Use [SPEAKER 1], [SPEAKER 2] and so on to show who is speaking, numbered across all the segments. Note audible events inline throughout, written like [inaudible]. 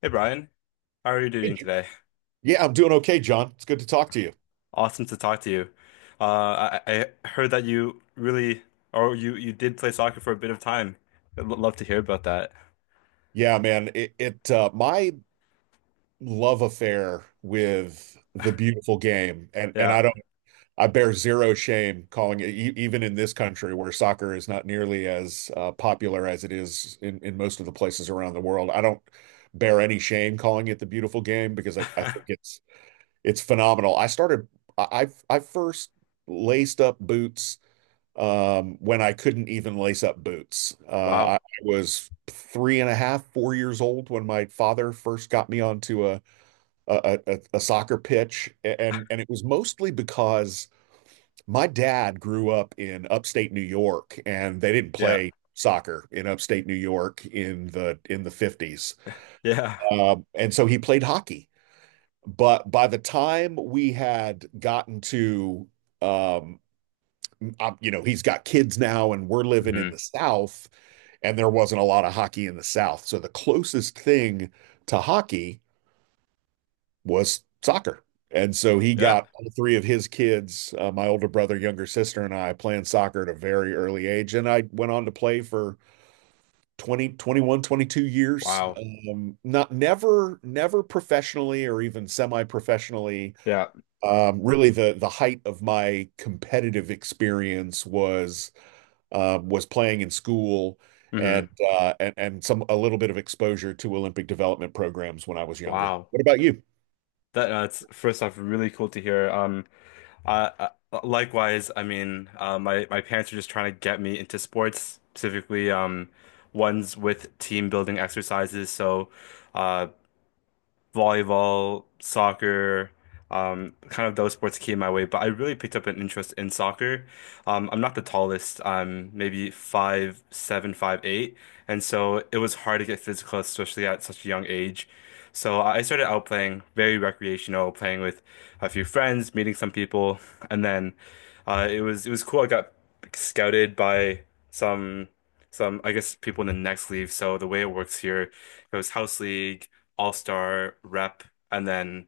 [SPEAKER 1] Hey Brian, how are you
[SPEAKER 2] Hey,
[SPEAKER 1] doing
[SPEAKER 2] J-
[SPEAKER 1] today?
[SPEAKER 2] Yeah, I'm doing okay, John. It's good to talk to you.
[SPEAKER 1] Awesome to talk to you. I heard that you really, or you did play soccer for a bit of time. I'd love to hear about that.
[SPEAKER 2] Yeah, man, it my love affair with the beautiful game, and
[SPEAKER 1] Yeah.
[SPEAKER 2] I don't, I bear zero shame calling it, even in this country where soccer is not nearly as popular as it is in most of the places around the world. I don't bear any shame calling it the beautiful game because I think
[SPEAKER 1] [laughs]
[SPEAKER 2] it's phenomenal. I first laced up boots when I couldn't even lace up boots. I
[SPEAKER 1] Wow.
[SPEAKER 2] was three and a half, 4 years old when my father first got me onto a soccer pitch, and it was mostly because my dad grew up in upstate New York, and they didn't
[SPEAKER 1] Yeah.
[SPEAKER 2] play soccer in upstate New York in the 50s.
[SPEAKER 1] Yeah.
[SPEAKER 2] And so he played hockey. But by the time we had gotten to um, he's got kids now, and we're living in
[SPEAKER 1] hmm
[SPEAKER 2] the South, and there wasn't a lot of hockey in the South. So the closest thing to hockey was soccer. And so he
[SPEAKER 1] Yeah.
[SPEAKER 2] got all three of his kids, my older brother, younger sister, and I playing soccer at a very early age. And I went on to play for 20, 21, 22 years.
[SPEAKER 1] Wow.
[SPEAKER 2] Not never, never professionally or even semi-professionally.
[SPEAKER 1] Yeah.
[SPEAKER 2] Really the height of my competitive experience was playing in school
[SPEAKER 1] hmm
[SPEAKER 2] and some a little bit of exposure to Olympic development programs when I was younger.
[SPEAKER 1] Wow.
[SPEAKER 2] What about you?
[SPEAKER 1] It's first off really cool to hear. Uh, Likewise, my parents are just trying to get me into sports, specifically ones with team building exercises. Uh, Volleyball, soccer, kind of those sports came my way, but I really picked up an interest in soccer. I'm not the tallest. I'm maybe five, seven, five, eight, and so it was hard to get physical, especially at such a young age. So I started out playing very recreational, playing with a few friends, meeting some people, and then it was cool. I got scouted by some I guess people in the next league. So the way it works here, it was house league all-star rep and then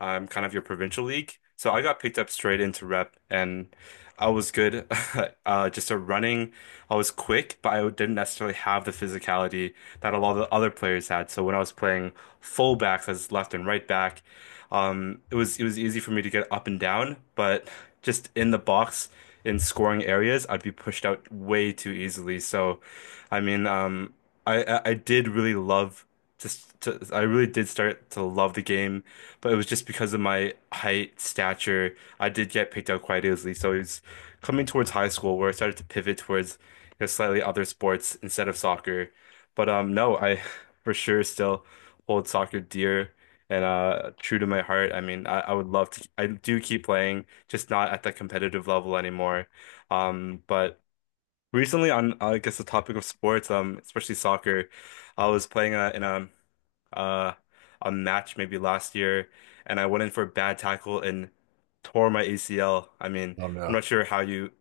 [SPEAKER 1] kind of your provincial league. So I got picked up straight into rep and I was good. [laughs] Just a running. I was quick, but I didn't necessarily have the physicality that a lot of the other players had. So when I was playing fullbacks as left and right back, it was easy for me to get up and down, but just in the box in scoring areas, I'd be pushed out way too easily. I mean, um, I did really love I really did start to love the game, but it was just because of my height, stature, I did get picked out quite easily. So it was coming towards high school where I started to pivot towards because slightly other sports instead of soccer. But no, I [laughs] for sure still hold soccer dear and true to my heart. I mean, I would love to. I do keep playing, just not at the competitive level anymore. But Recently on I guess the topic of sports, especially soccer, I was playing in uh a match maybe last year and I went in for a bad tackle and tore my ACL. I mean,
[SPEAKER 2] Oh
[SPEAKER 1] I'm
[SPEAKER 2] no.
[SPEAKER 1] not sure how you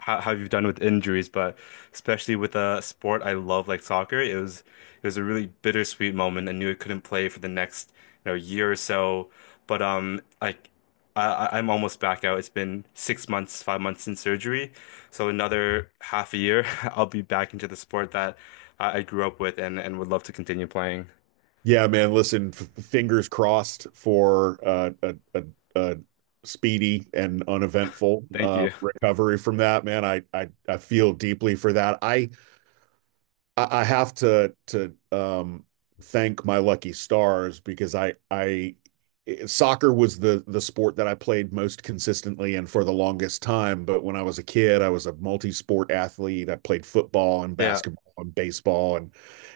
[SPEAKER 1] how, how you've done with injuries, but especially with a sport I love like soccer, it was a really bittersweet moment. I knew I couldn't play for the next, you know, year or so. But like I- I'm almost back out. It's been 6 months, 5 months since surgery. So another half a year, [laughs] I'll be back into the sport that I grew up with and would love to continue playing.
[SPEAKER 2] Yeah, man. Listen, fingers crossed for a speedy and uneventful
[SPEAKER 1] Thank you.
[SPEAKER 2] recovery from that, man. I feel deeply for that. I have to thank my lucky stars because I soccer was the sport that I played most consistently and for the longest time. But when I was a kid, I was a multi-sport athlete. I played football and
[SPEAKER 1] Yeah.
[SPEAKER 2] basketball and baseball and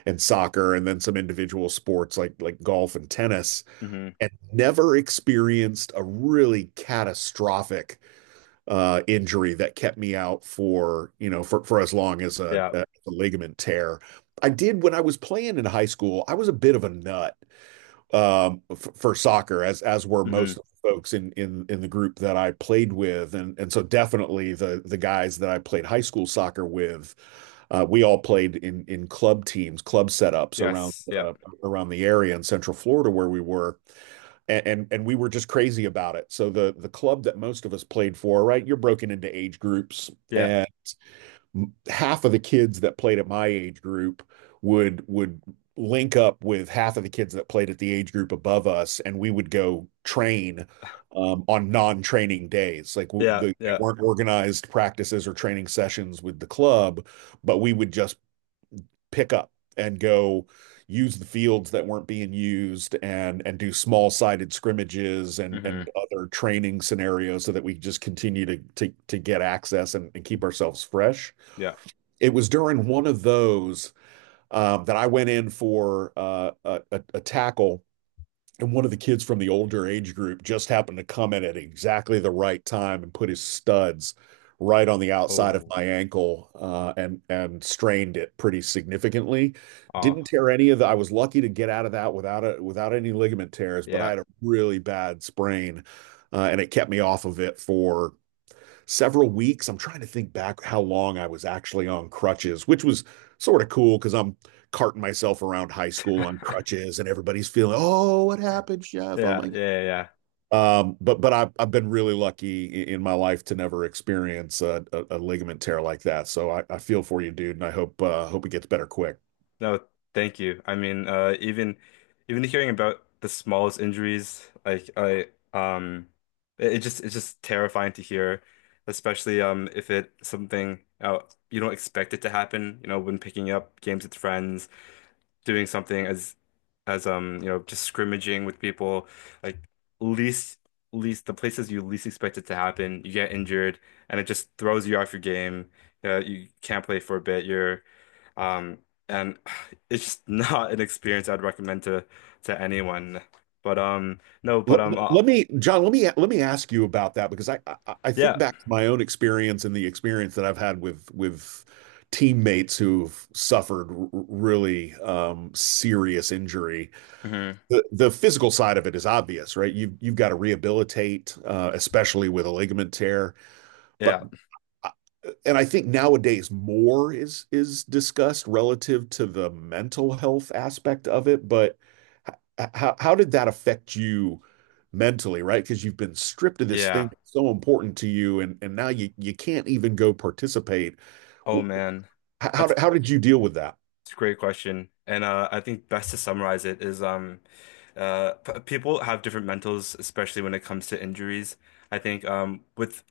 [SPEAKER 2] and soccer and then some individual sports like golf and tennis
[SPEAKER 1] hmm
[SPEAKER 2] and never experienced a really catastrophic injury that kept me out for for as long as a,
[SPEAKER 1] Yeah.
[SPEAKER 2] a ligament tear. I did when I was playing in high school. I was a bit of a nut for soccer, as were
[SPEAKER 1] hmm
[SPEAKER 2] most of the folks in the group that I played with, and so definitely the guys that I played high school soccer with. We all played in club teams, club setups around
[SPEAKER 1] Yes. Yeah.
[SPEAKER 2] uh, around the area in Central Florida where we were, and we were just crazy about it. So the club that most of us played for, right? You're broken into age groups,
[SPEAKER 1] Yeah.
[SPEAKER 2] and half of the kids that played at my age group would link up with half of the kids that played at the age group above us, and we would go train, on non-training days. Like
[SPEAKER 1] Yeah.
[SPEAKER 2] they
[SPEAKER 1] Yeah.
[SPEAKER 2] weren't organized practices or training sessions with the club, but we would just pick up and go use the fields that weren't being used and do small sided scrimmages and
[SPEAKER 1] hmm
[SPEAKER 2] other training scenarios so that we just continue to get access, and keep ourselves fresh.
[SPEAKER 1] Yeah.
[SPEAKER 2] It was during one of those, that I went in for a tackle, and one of the kids from the older age group just happened to come in at exactly the right time and put his studs right on the outside of
[SPEAKER 1] Oh.
[SPEAKER 2] my ankle, and strained it pretty significantly.
[SPEAKER 1] Oh.
[SPEAKER 2] Didn't tear any of the. I was lucky to get out of that without without any ligament tears, but I
[SPEAKER 1] Yeah.
[SPEAKER 2] had a really bad sprain, and it kept me off of it for several weeks. I'm trying to think back how long I was actually on crutches, which was sort of cool because I'm carting myself around high school on crutches, and everybody's feeling, oh, what happened, Chef? Oh
[SPEAKER 1] Yeah.
[SPEAKER 2] my.
[SPEAKER 1] Yeah. Yeah.
[SPEAKER 2] But I've been really lucky in my life to never experience a ligament tear like that. So I feel for you, dude, and I hope it gets better quick.
[SPEAKER 1] No, thank you. Even hearing about the smallest injuries, like I um it, it just it's just terrifying to hear, especially if it something you don't expect it to happen, when picking up games with friends. Doing something as you know just scrimmaging with people like least least the places you least expect it to happen you get injured, and it just throws you off your game. You can't play for a bit you're um and [sighs] it's just [laughs] not an experience I'd recommend to anyone. But no but
[SPEAKER 2] Let, let me, John, let me ask you about that, because I think
[SPEAKER 1] Yeah.
[SPEAKER 2] back to my own experience and the experience that I've had with teammates who've suffered r- really serious injury.
[SPEAKER 1] hmm
[SPEAKER 2] The physical side of it is obvious, right? You've got to rehabilitate, especially with a ligament tear. But
[SPEAKER 1] Yeah.
[SPEAKER 2] and I think nowadays more is discussed relative to the mental health aspect of it, but how did that affect you mentally, right? Because you've been stripped of this thing
[SPEAKER 1] Yeah.
[SPEAKER 2] that's so important to you, and now you can't even go participate.
[SPEAKER 1] Oh man.
[SPEAKER 2] How
[SPEAKER 1] That's
[SPEAKER 2] how did you deal with that?
[SPEAKER 1] it's a great question. And I think best to summarize it is p people have different mentals, especially when it comes to injuries. I think with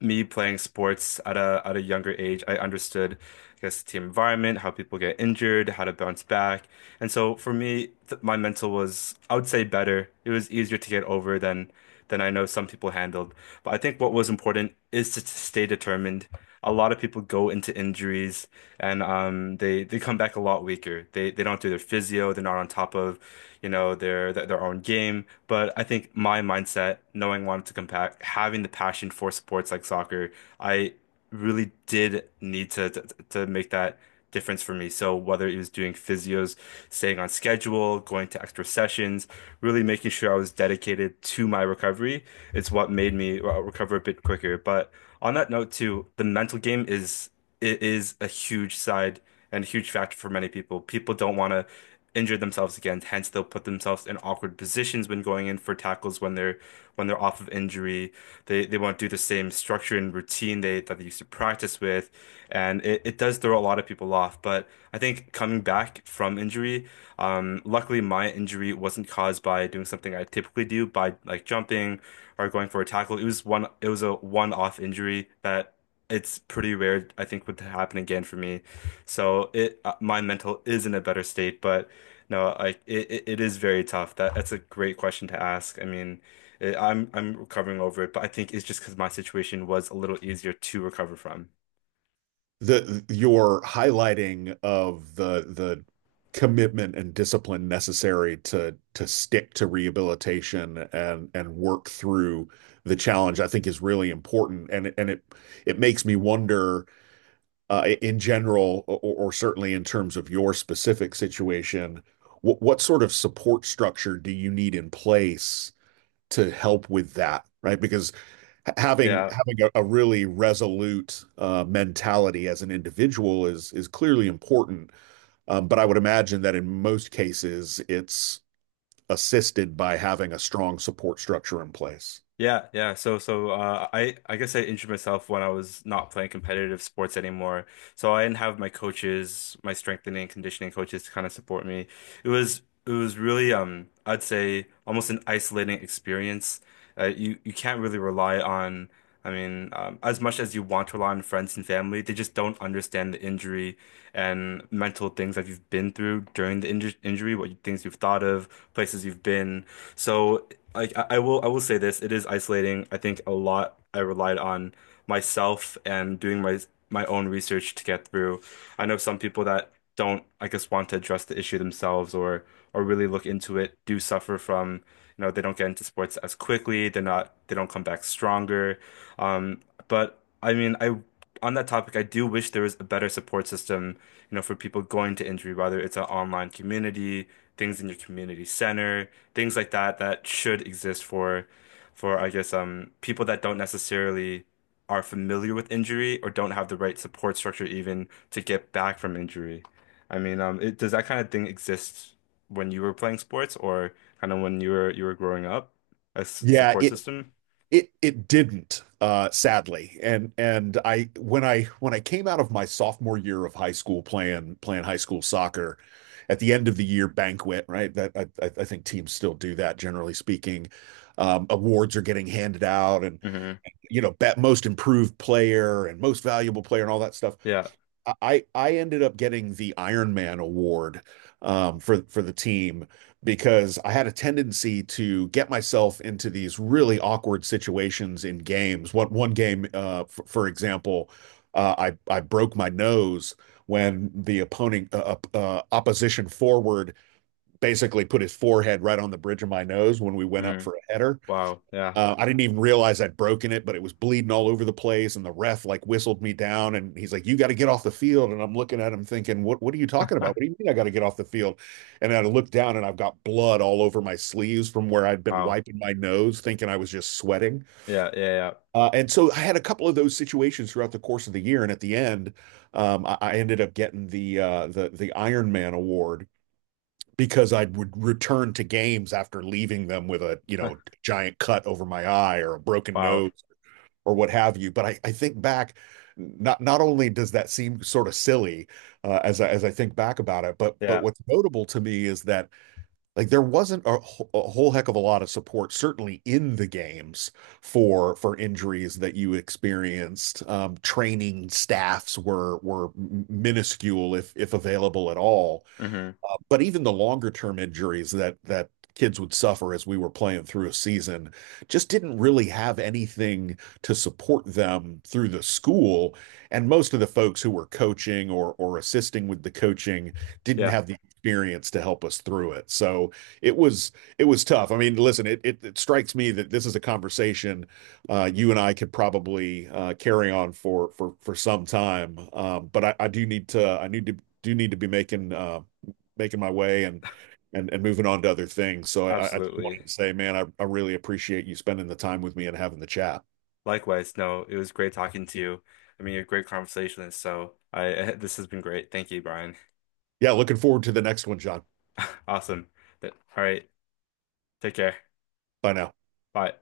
[SPEAKER 1] me playing sports at a younger age, I understood, I guess, the team environment, how people get injured, how to bounce back. And so for me, th my mental was, I would say, better. It was easier to get over than I know some people handled. But I think what was important is to stay determined. A lot of people go into injuries and they come back a lot weaker. They don't do their physio. They're not on top of, you know, their own game. But I think my mindset, knowing wanted to come back, having the passion for sports like soccer, I really did need to make that difference for me. So whether it was doing physios, staying on schedule, going to extra sessions, really making sure I was dedicated to my recovery, it's what made me recover a bit quicker. But on that note too, the mental game is it is a huge side and a huge factor for many people. People don't want to injure themselves again, hence they'll put themselves in awkward positions when going in for tackles when they're off of injury. They won't do the same structure and routine they that they used to practice with, and it does throw a lot of people off. But I think coming back from injury, luckily my injury wasn't caused by doing something I typically do by like jumping or going for a tackle. It was a one-off injury that it's pretty rare, I think, would happen again for me. So it my mental is in a better state, but no, it is very tough. That's a great question to ask. I mean, I'm recovering over it, but I think it's just because my situation was a little easier to recover from.
[SPEAKER 2] The your highlighting of the commitment and discipline necessary to stick to rehabilitation and work through the challenge, I think, is really important, and it makes me wonder, in general, or, certainly in terms of your specific situation, what sort of support structure do you need in place to help with that, right? Because ha- having
[SPEAKER 1] Yeah.
[SPEAKER 2] having a really resolute mentality as an individual is clearly important. But I would imagine that in most cases, it's assisted by having a strong support structure in place.
[SPEAKER 1] I guess I injured myself when I was not playing competitive sports anymore. So I didn't have my coaches, my strengthening and conditioning coaches to kind of support me. It was really I'd say almost an isolating experience. You can't really rely on. I mean, as much as you want to rely on friends and family, they just don't understand the injury and mental things that you've been through during the injury, things you've thought of, places you've been. So I will say this, it is isolating. I think a lot I relied on myself and doing my own research to get through. I know some people that don't, I guess, want to address the issue themselves or really look into it, do suffer from, you know, they don't get into sports as quickly, they don't come back stronger. Um, but I mean, I On that topic, I do wish there was a better support system, you know, for people going to injury, whether it's an online community, things in your community center, things like that that should exist for I guess people that don't necessarily are familiar with injury or don't have the right support structure even to get back from injury. I mean, does that kind of thing exist when you were playing sports or kind of when you were growing up? A
[SPEAKER 2] Yeah,
[SPEAKER 1] support
[SPEAKER 2] it
[SPEAKER 1] system?
[SPEAKER 2] it it didn't, sadly. And I when I when I came out of my sophomore year of high school playing high school soccer, at the end of the year banquet, right? That I think teams still do that, generally speaking. Awards are getting handed out, and
[SPEAKER 1] Hmm
[SPEAKER 2] bet most improved player and most valuable player and all that stuff.
[SPEAKER 1] Yeah.
[SPEAKER 2] I ended up getting the Iron Man award, for the team, because I had a tendency to get myself into these really awkward situations in games. One game, for example, I broke my nose when the opponent opposition forward basically put his forehead right on the bridge of my nose when we went up
[SPEAKER 1] Mm.
[SPEAKER 2] for a header.
[SPEAKER 1] Wow. Yeah.
[SPEAKER 2] I didn't even realize I'd broken it, but it was bleeding all over the place. And the ref, like, whistled me down, and he's like, "You got to get off the field." And I'm looking at him thinking, What are you talking about? What do you mean I got to get off the field?" And I look down and I've got blood all over my sleeves from where I'd been
[SPEAKER 1] Wow.
[SPEAKER 2] wiping my nose, thinking I was just sweating.
[SPEAKER 1] Yeah, yeah,
[SPEAKER 2] And so I had a couple of those situations throughout the course of the year. And at the end, I ended up getting the the Iron Man award because I would return to games after leaving them with a, you
[SPEAKER 1] yeah.
[SPEAKER 2] know, giant cut over my eye or a
[SPEAKER 1] [laughs]
[SPEAKER 2] broken
[SPEAKER 1] Wow.
[SPEAKER 2] nose or what have you. But I think back, not only does that seem sort of silly, as I, think back about it, but
[SPEAKER 1] Yeah,
[SPEAKER 2] what's notable to me is that, like, there wasn't a whole heck of a lot of support, certainly in the games for injuries that you experienced. Training staffs were minuscule, if available at all,
[SPEAKER 1] hmm
[SPEAKER 2] but even the longer term injuries that kids would suffer as we were playing through a season just didn't really have anything to support them through the school, and most of the folks who were coaching or assisting with the coaching didn't
[SPEAKER 1] yeah,
[SPEAKER 2] have the experience to help us through it. So it was tough. I mean, listen, it strikes me that this is a conversation, you and I could probably, carry on for for some time. But I do need to, be making, making my way, and moving on to other things. So I just
[SPEAKER 1] absolutely.
[SPEAKER 2] wanted to say, man, I really appreciate you spending the time with me and having the chat.
[SPEAKER 1] Likewise, no, it was great talking to you. I mean, you're a great conversationalist, so I [laughs] this has been great. Thank you, Brian.
[SPEAKER 2] Yeah, looking forward to the next one, John.
[SPEAKER 1] [laughs] Awesome. All right, take care.
[SPEAKER 2] Bye now.
[SPEAKER 1] Bye.